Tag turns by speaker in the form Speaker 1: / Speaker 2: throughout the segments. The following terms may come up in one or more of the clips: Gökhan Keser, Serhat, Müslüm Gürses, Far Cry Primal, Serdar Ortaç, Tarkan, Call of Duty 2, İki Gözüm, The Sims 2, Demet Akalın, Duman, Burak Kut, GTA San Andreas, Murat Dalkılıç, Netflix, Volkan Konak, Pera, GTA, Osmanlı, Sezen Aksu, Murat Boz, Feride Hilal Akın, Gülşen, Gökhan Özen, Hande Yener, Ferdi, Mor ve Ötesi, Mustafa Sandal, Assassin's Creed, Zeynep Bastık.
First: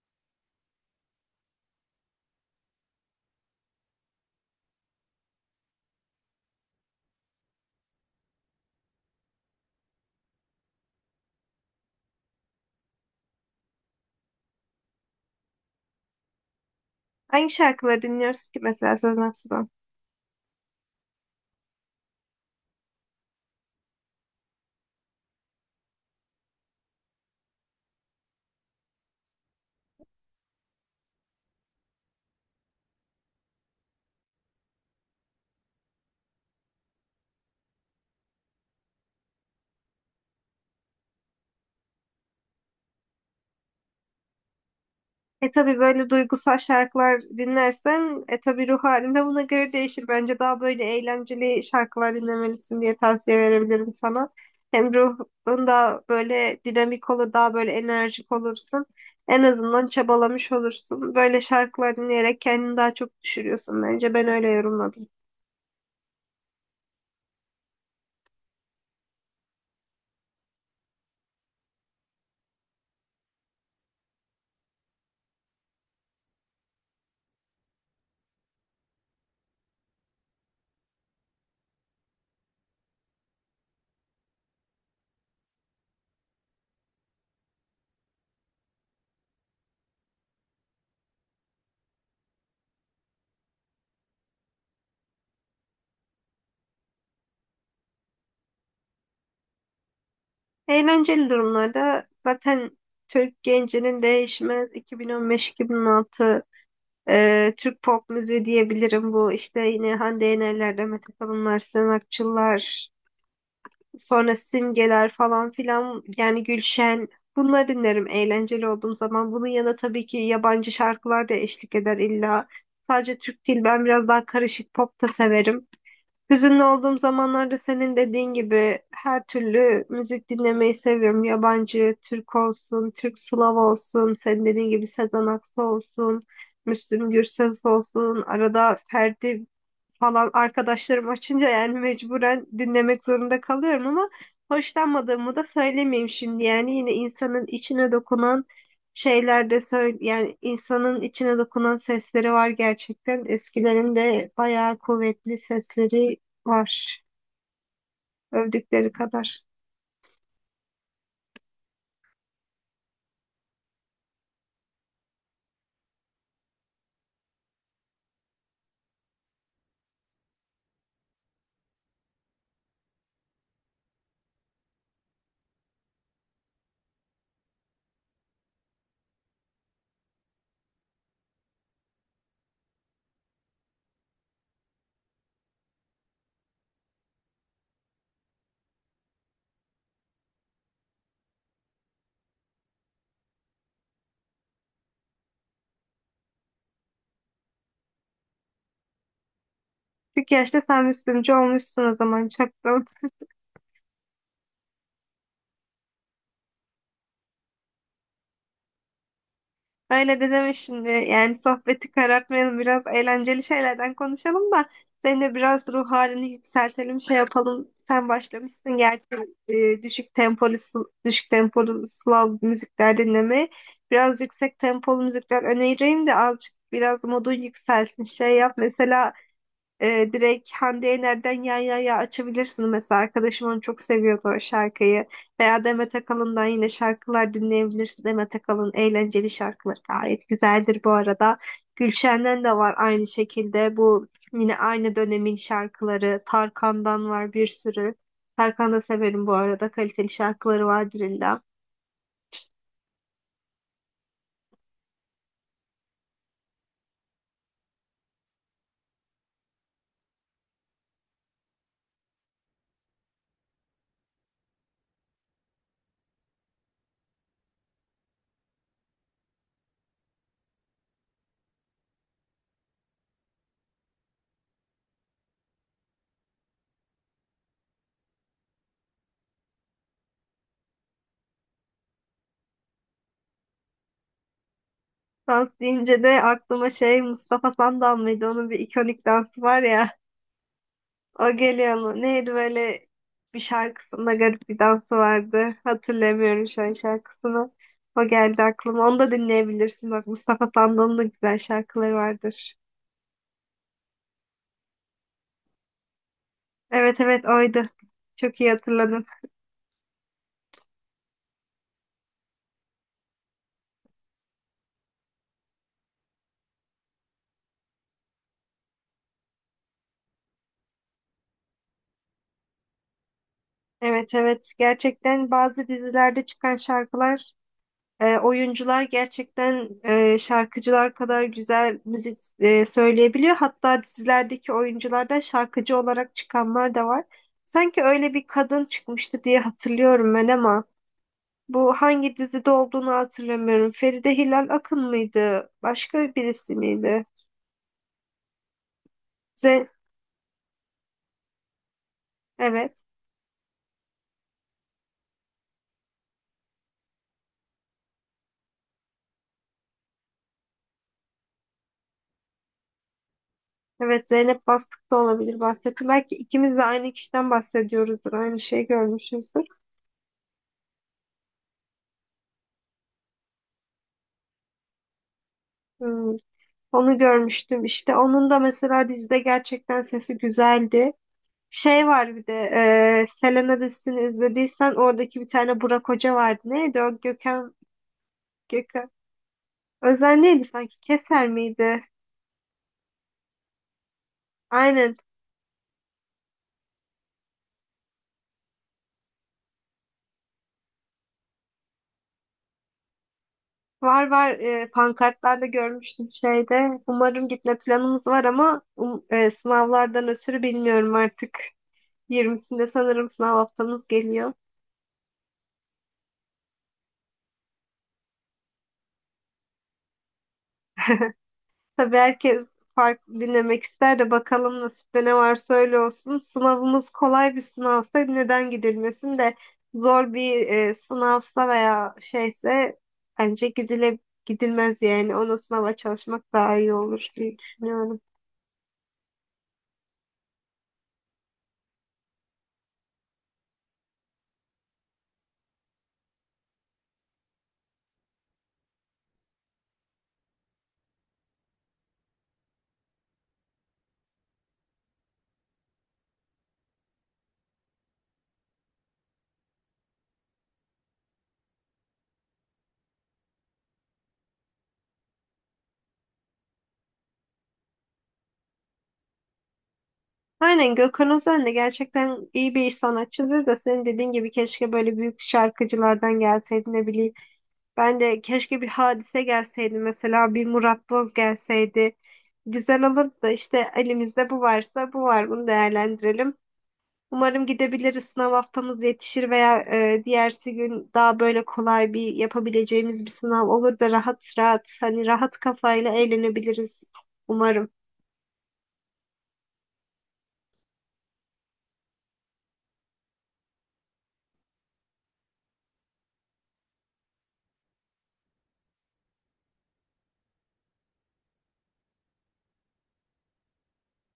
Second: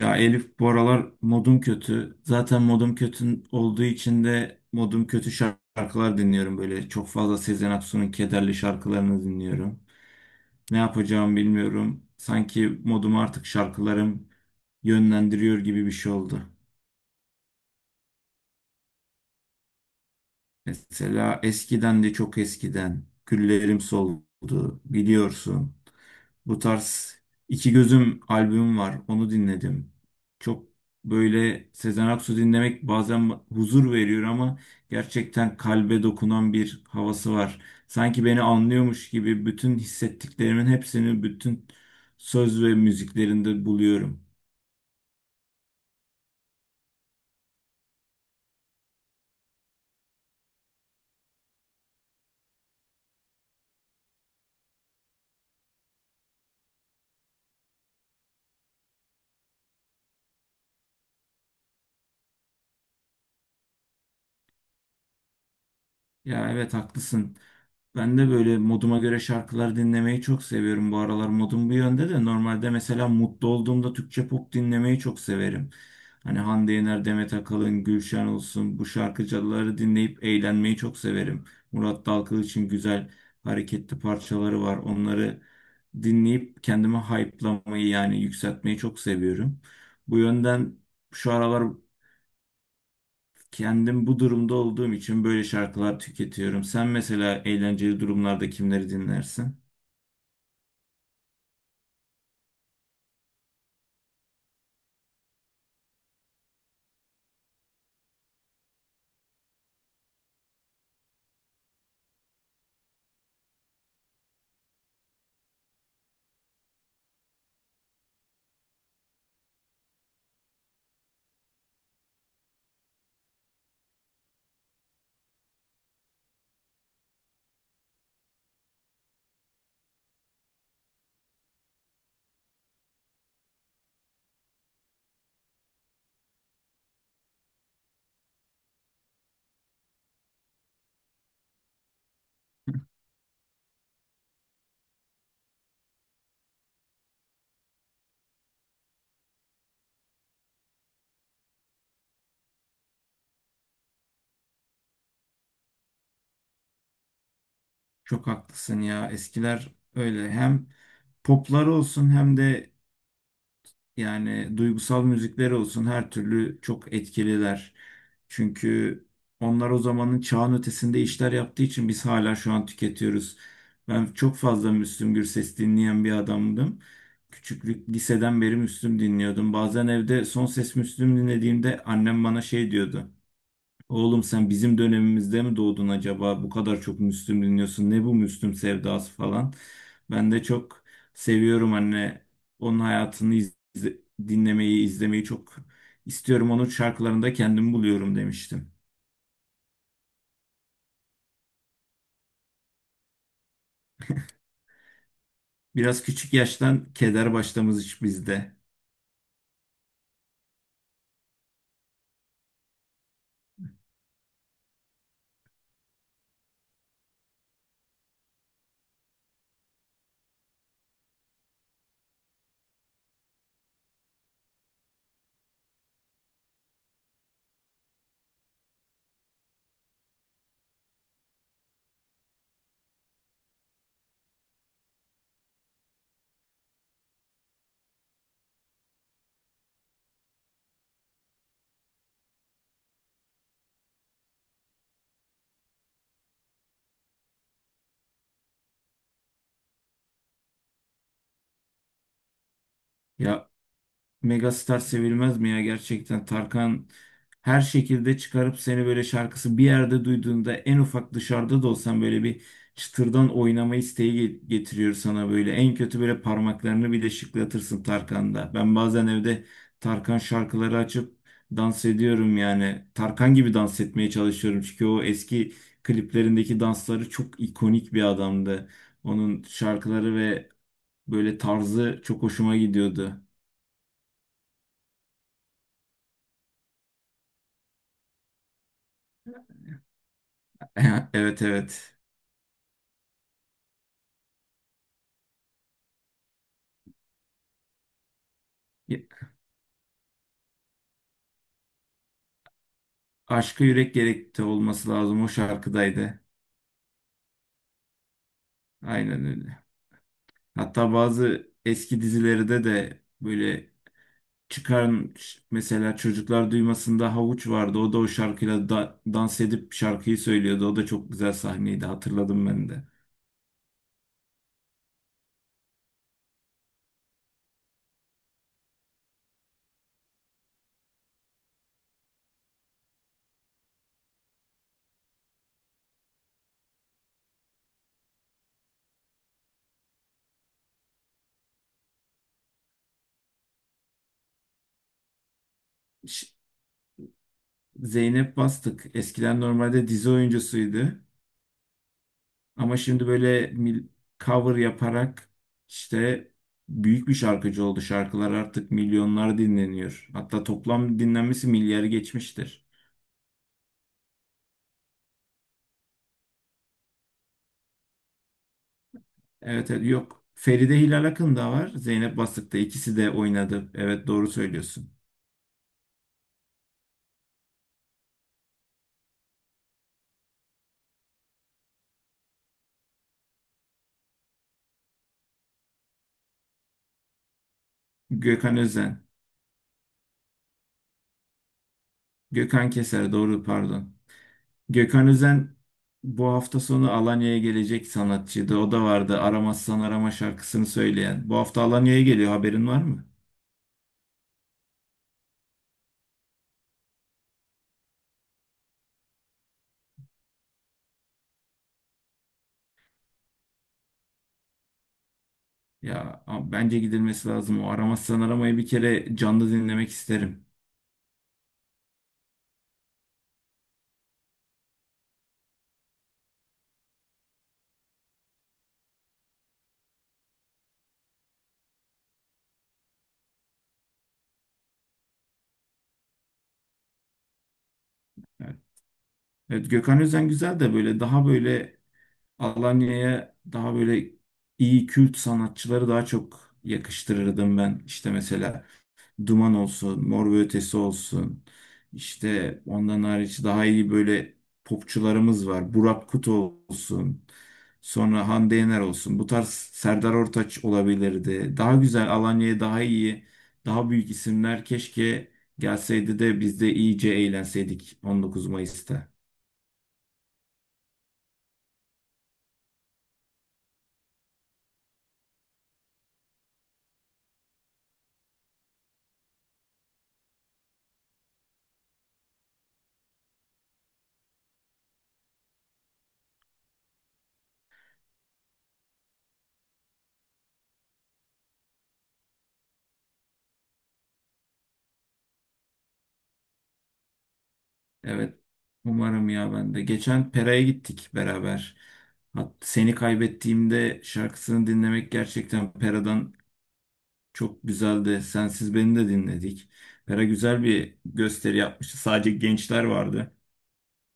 Speaker 1: Ya Elif, bu aralar modum kötü. Zaten modum kötü olduğu için de modum kötü şarkılar dinliyorum böyle. Çok fazla Sezen Aksu'nun kederli şarkılarını dinliyorum. Ne yapacağımı bilmiyorum. Sanki modumu artık şarkılarım yönlendiriyor gibi bir şey oldu.
Speaker 2: Hangi şarkıları dinliyoruz ki mesela Sezen Aksu'dan?
Speaker 1: Mesela eskiden de çok eskiden güllerim soldu biliyorsun. Bu tarz İki Gözüm albüm var. Onu dinledim. Çok böyle Sezen Aksu dinlemek bazen huzur veriyor ama gerçekten kalbe dokunan bir havası var. Sanki beni anlıyormuş gibi bütün hissettiklerimin hepsini bütün söz ve müziklerinde buluyorum.
Speaker 2: E tabii böyle duygusal şarkılar dinlersen tabii ruh halin de buna göre değişir. Bence daha böyle eğlenceli şarkılar dinlemelisin diye tavsiye verebilirim sana. Hem ruhun da böyle dinamik olur, daha böyle enerjik olursun. En azından çabalamış olursun. Böyle şarkılar dinleyerek kendini daha çok düşürüyorsun bence. Ben öyle yorumladım.
Speaker 1: Ya evet, haklısın. Ben de böyle moduma göre şarkılar dinlemeyi çok seviyorum. Bu aralar modum bu yönde de normalde mesela mutlu olduğumda Türkçe pop dinlemeyi çok severim. Hani Hande Yener, Demet Akalın, Gülşen olsun, bu şarkıcıları dinleyip eğlenmeyi çok severim. Murat Dalkılıç'ın güzel hareketli parçaları var. Onları dinleyip kendimi hype'lamayı yani yükseltmeyi çok seviyorum. Bu yönden şu aralar kendim bu durumda olduğum için böyle şarkılar tüketiyorum. Sen mesela eğlenceli durumlarda kimleri dinlersin?
Speaker 2: Eğlenceli durumlarda zaten Türk gencinin değişmez 2015-2016 Türk pop müziği diyebilirim bu işte yine Hande Yener'ler, Demet Akalınlar, Sezen Aksu'lar, sonra Simgeler falan filan yani Gülşen bunları dinlerim eğlenceli olduğum zaman. Bunun yanında tabii ki yabancı şarkılar da eşlik eder illa. Sadece Türk değil ben biraz daha karışık pop da severim. Hüzünlü olduğum zamanlarda senin dediğin gibi her türlü müzik dinlemeyi seviyorum. Yabancı, Türk olsun, Türk Slav olsun, senin dediğin gibi Sezen Aksu olsun, Müslüm Gürses olsun, arada Ferdi falan arkadaşlarım açınca yani mecburen dinlemek zorunda kalıyorum ama hoşlanmadığımı da söylemeyeyim şimdi. Yani yine insanın içine dokunan şeyler de söyle yani insanın içine dokunan sesleri var gerçekten. Eskilerin de bayağı kuvvetli sesleri var
Speaker 1: Çok haklısın
Speaker 2: övdükleri
Speaker 1: ya.
Speaker 2: kadar.
Speaker 1: Eskiler öyle, hem poplar olsun hem de yani duygusal müzikler olsun, her türlü çok etkililer. Çünkü onlar o zamanın çağın ötesinde işler yaptığı için biz hala şu an tüketiyoruz. Ben çok fazla Müslüm Gürses dinleyen bir adamdım. Küçüklük liseden beri Müslüm dinliyordum. Bazen evde son ses Müslüm dinlediğimde annem bana şey diyordu. Oğlum, sen bizim dönemimizde mi doğdun acaba? Bu kadar çok Müslüm dinliyorsun. Ne bu Müslüm sevdası falan. Ben de çok seviyorum anne. Onun hayatını dinlemeyi, izlemeyi çok istiyorum. Onun şarkılarında kendimi buluyorum demiştim.
Speaker 2: Çünkü yaşta sen Müslümcü olmuşsun o zaman çaktım.
Speaker 1: Biraz küçük yaştan keder başlamış bizde.
Speaker 2: Öyle de deme şimdi. Yani sohbeti karartmayalım. Biraz eğlenceli şeylerden konuşalım da senin de biraz ruh halini yükseltelim, şey yapalım. Sen başlamışsın gerçi düşük tempolu Slav müzikler dinlemeye. Biraz yüksek tempolu müzikler önereyim de azıcık biraz modun yükselsin. Şey yap mesela direkt Hande Yener'den Ya Ya Ya açabilirsin mesela. Arkadaşım onu çok seviyordu o şarkıyı. Veya Demet Akalın'dan yine şarkılar dinleyebilirsin. Demet Akalın eğlenceli şarkıları gayet güzeldir bu arada. Gülşen'den de var aynı şekilde. Bu yine aynı dönemin şarkıları. Tarkan'dan var bir sürü. Tarkan'ı da severim bu arada. Kaliteli şarkıları vardır illa.
Speaker 1: Ya Megastar sevilmez mi ya gerçekten? Tarkan her şekilde çıkarıp seni böyle şarkısı bir yerde duyduğunda en ufak dışarıda da olsan böyle bir çıtırdan oynama isteği getiriyor sana böyle. En kötü böyle parmaklarını bile şıklatırsın Tarkan'da. Ben bazen evde Tarkan şarkıları açıp dans ediyorum yani. Tarkan gibi dans etmeye çalışıyorum çünkü o eski kliplerindeki dansları çok ikonik bir adamdı. Onun şarkıları ve böyle tarzı çok hoşuma gidiyordu.
Speaker 2: Dans deyince de aklıma şey Mustafa Sandal mıydı? Onun bir ikonik dansı var ya. O
Speaker 1: Evet,
Speaker 2: geliyor
Speaker 1: evet.
Speaker 2: mu? Neydi böyle bir şarkısında garip bir dansı vardı. Hatırlamıyorum şu an şarkısını. O geldi aklıma. Onu
Speaker 1: Y-
Speaker 2: da dinleyebilirsin. Bak Mustafa Sandal'ın da güzel şarkıları vardır.
Speaker 1: Aşka Yürek Gerekti olması lazım, o şarkıdaydı.
Speaker 2: Evet, evet, oydu. Çok iyi hatırladım.
Speaker 1: Aynen öyle. Hatta bazı eski dizilerde de böyle çıkan mesela Çocuklar Duymasın'da Havuç vardı. O da o şarkıyla dans edip şarkıyı söylüyordu. O da çok güzel sahneydi. Hatırladım ben de.
Speaker 2: Evet, evet, gerçekten bazı dizilerde çıkan şarkılar. Oyuncular gerçekten şarkıcılar kadar güzel müzik söyleyebiliyor. Hatta dizilerdeki oyunculardan şarkıcı olarak çıkanlar da var. Sanki öyle bir kadın çıkmıştı diye hatırlıyorum ben ama bu hangi dizide olduğunu hatırlamıyorum. Feride Hilal Akın mıydı? Başka
Speaker 1: Ş-
Speaker 2: birisi miydi?
Speaker 1: Zeynep Bastık eskiden
Speaker 2: Z
Speaker 1: normalde dizi oyuncusuydu.
Speaker 2: evet.
Speaker 1: Ama şimdi böyle cover yaparak işte büyük bir şarkıcı oldu. Şarkılar artık milyonlar dinleniyor. Hatta toplam dinlenmesi milyarı geçmiştir.
Speaker 2: Evet, Zeynep Bastık da olabilir bahsettim. Belki ikimiz de aynı kişiden bahsediyoruzdur. Aynı şeyi görmüşüzdür.
Speaker 1: Evet, evet. Yok, Feride Hilal Akın da var. Zeynep Bastık'ta ikisi de oynadı. Evet, doğru söylüyorsun.
Speaker 2: Hmm, Onu görmüştüm işte. Onun da mesela dizide gerçekten sesi güzeldi. Şey var bir de Selena dizisini izlediysen oradaki bir tane Burak Hoca vardı. Neydi o? Gökhan,
Speaker 1: Gökhan
Speaker 2: Gökhan.
Speaker 1: Özen.
Speaker 2: Özen neydi sanki? Keser miydi?
Speaker 1: Gökhan Keser, doğru, pardon.
Speaker 2: Aynen.
Speaker 1: Gökhan Özen bu hafta sonu Alanya'ya gelecek sanatçıydı. O da vardı. Aramazsan Arama şarkısını söyleyen. Bu hafta Alanya'ya geliyor. Haberin var mı?
Speaker 2: Var, var, pankartlarda görmüştüm şeyde. Umarım gitme planımız var ama sınavlardan ötürü bilmiyorum artık. 20'sinde sanırım sınav haftamız geliyor.
Speaker 1: Ya bence gidilmesi lazım. O Aramazsan Arama'yı bir kere canlı dinlemek isterim.
Speaker 2: Tabii herkes farklı dinlemek ister de bakalım nasipte ne varsa öyle olsun. Sınavımız kolay bir sınavsa neden gidilmesin de zor bir sınavsa veya şeyse bence gidilmez yani. Ona sınava çalışmak daha iyi olur diye düşünüyorum.
Speaker 1: Evet, evet, Gökhan Özen güzel de böyle daha böyle Alanya'ya daha böyle iyi kült sanatçıları daha çok yakıştırırdım ben. İşte mesela Duman olsun, Mor ve Ötesi olsun. İşte ondan hariç daha iyi böyle popçularımız var. Burak Kut olsun. Sonra Hande Yener olsun. Bu tarz Serdar Ortaç olabilirdi. Daha güzel Alanya'ya daha iyi, daha büyük isimler keşke gelseydi de biz de iyice eğlenseydik 19 Mayıs'ta.
Speaker 2: Aynen Gökhan Özen de gerçekten iyi bir sanatçıdır da senin dediğin gibi keşke böyle büyük şarkıcılardan gelseydi ne bileyim. Ben de keşke bir hadise gelseydi mesela bir Murat Boz gelseydi. Güzel olurdu da işte elimizde bu varsa bu var, bunu değerlendirelim. Umarım gidebiliriz, sınav haftamız yetişir veya diğersi gün daha böyle kolay bir yapabileceğimiz bir sınav olur da rahat rahat hani rahat kafayla eğlenebiliriz umarım.
Speaker 1: Evet. Umarım ya, ben de. Geçen Pera'ya gittik beraber. Seni Kaybettiğimde şarkısını dinlemek gerçekten Pera'dan çok güzeldi. Sensiz Beni de dinledik. Pera güzel bir gösteri yapmıştı. Sadece gençler vardı.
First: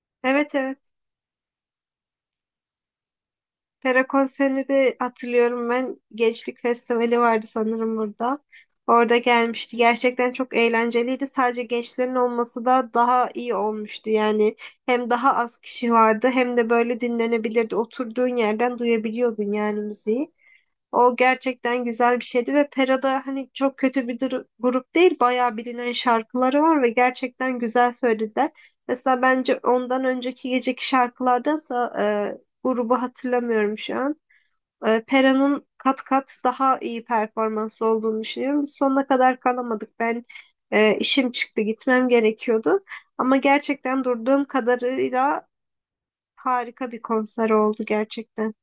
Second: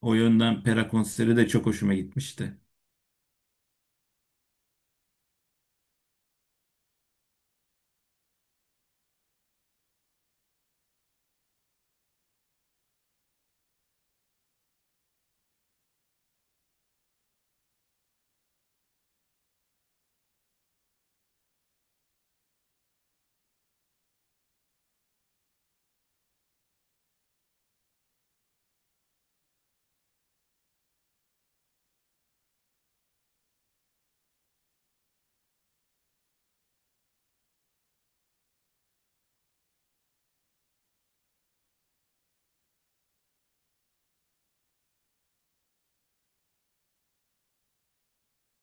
Speaker 1: O
Speaker 2: Evet,
Speaker 1: yönden
Speaker 2: evet.
Speaker 1: Pera konseri de çok hoşuma gitmişti.
Speaker 2: Pera konserini de hatırlıyorum ben. Gençlik Festivali vardı sanırım burada. Orada gelmişti. Gerçekten çok eğlenceliydi. Sadece gençlerin olması da daha iyi olmuştu. Yani hem daha az kişi vardı hem de böyle dinlenebilirdi. Oturduğun yerden duyabiliyordun yani müziği. O gerçekten güzel bir şeydi ve Pera'da hani çok kötü bir grup değil, bayağı bilinen şarkıları var ve gerçekten güzel söylediler. Mesela bence ondan önceki geceki şarkılardansa grubu hatırlamıyorum şu an. Pera'nın kat kat daha iyi performanslı olduğunu düşünüyorum. Biz sonuna kadar kalamadık. Ben işim çıktı, gitmem gerekiyordu. Ama gerçekten durduğum kadarıyla harika bir konser oldu gerçekten.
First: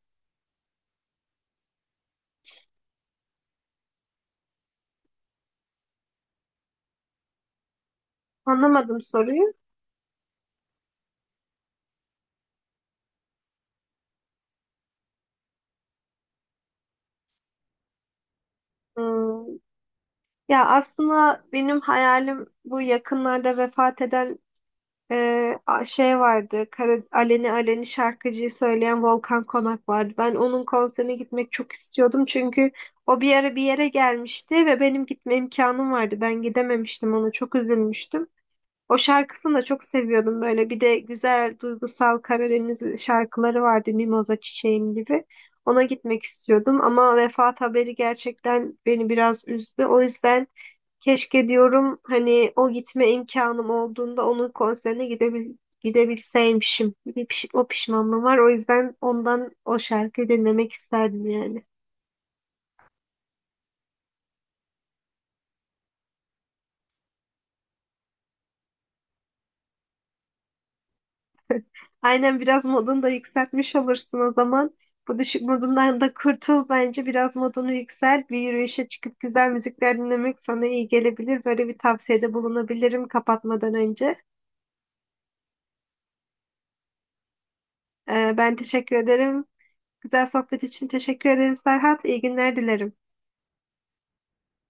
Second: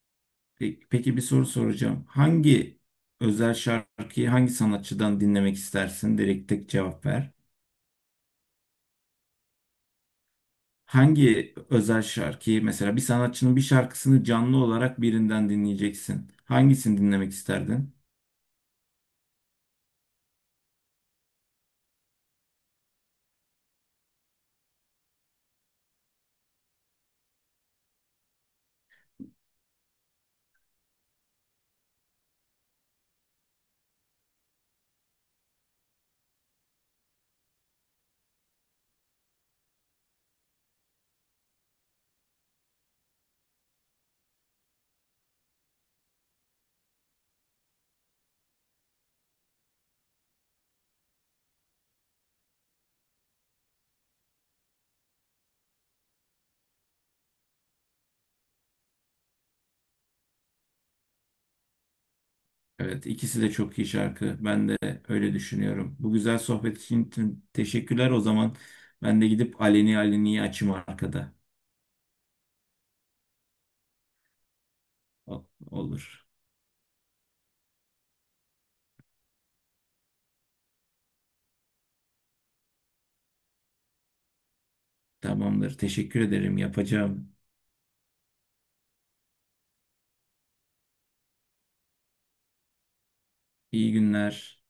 Speaker 1: Peki, peki bir soru soracağım. Hangi özel şarkıyı hangi sanatçıdan dinlemek istersin? Direkt tek cevap ver.
Speaker 2: Anlamadım soruyu.
Speaker 1: Hangi özel şarkıyı, mesela bir sanatçının bir şarkısını canlı olarak birinden dinleyeceksin. Hangisini dinlemek isterdin?
Speaker 2: Hmm. Ya aslında benim hayalim bu yakınlarda vefat eden şey vardı. Aleni Aleni şarkıcıyı söyleyen Volkan Konak vardı. Ben onun konserine gitmek çok istiyordum çünkü o bir ara bir yere gelmişti ve benim gitme imkanım vardı. Ben gidememiştim, ona çok üzülmüştüm. O şarkısını da çok seviyordum böyle. Bir de güzel duygusal Karadeniz şarkıları vardı Mimoza Çiçeğim gibi. Ona gitmek istiyordum ama vefat haberi gerçekten beni biraz üzdü. O yüzden keşke diyorum hani o gitme imkanım olduğunda onun konserine gidebilseymişim. O pişmanlığım var. O yüzden ondan o şarkıyı dinlemek isterdim yani.
Speaker 1: Evet, ikisi de çok iyi şarkı. Ben de öyle düşünüyorum. Bu güzel sohbet için teşekkürler o zaman. Ben de gidip Aleni Aleni'yi açayım arkada.
Speaker 2: Aynen, biraz modunu da yükseltmiş olursun o zaman. Bu düşük modundan da
Speaker 1: Olur.
Speaker 2: kurtul bence. Biraz modunu yükselt. Bir yürüyüşe çıkıp güzel müzikler dinlemek sana iyi gelebilir. Böyle bir tavsiyede bulunabilirim kapatmadan önce.
Speaker 1: Tamamdır. Teşekkür ederim. Yapacağım.
Speaker 2: Ben teşekkür ederim. Güzel sohbet için teşekkür ederim Serhat. İyi günler dilerim.
Speaker 1: İyi günler.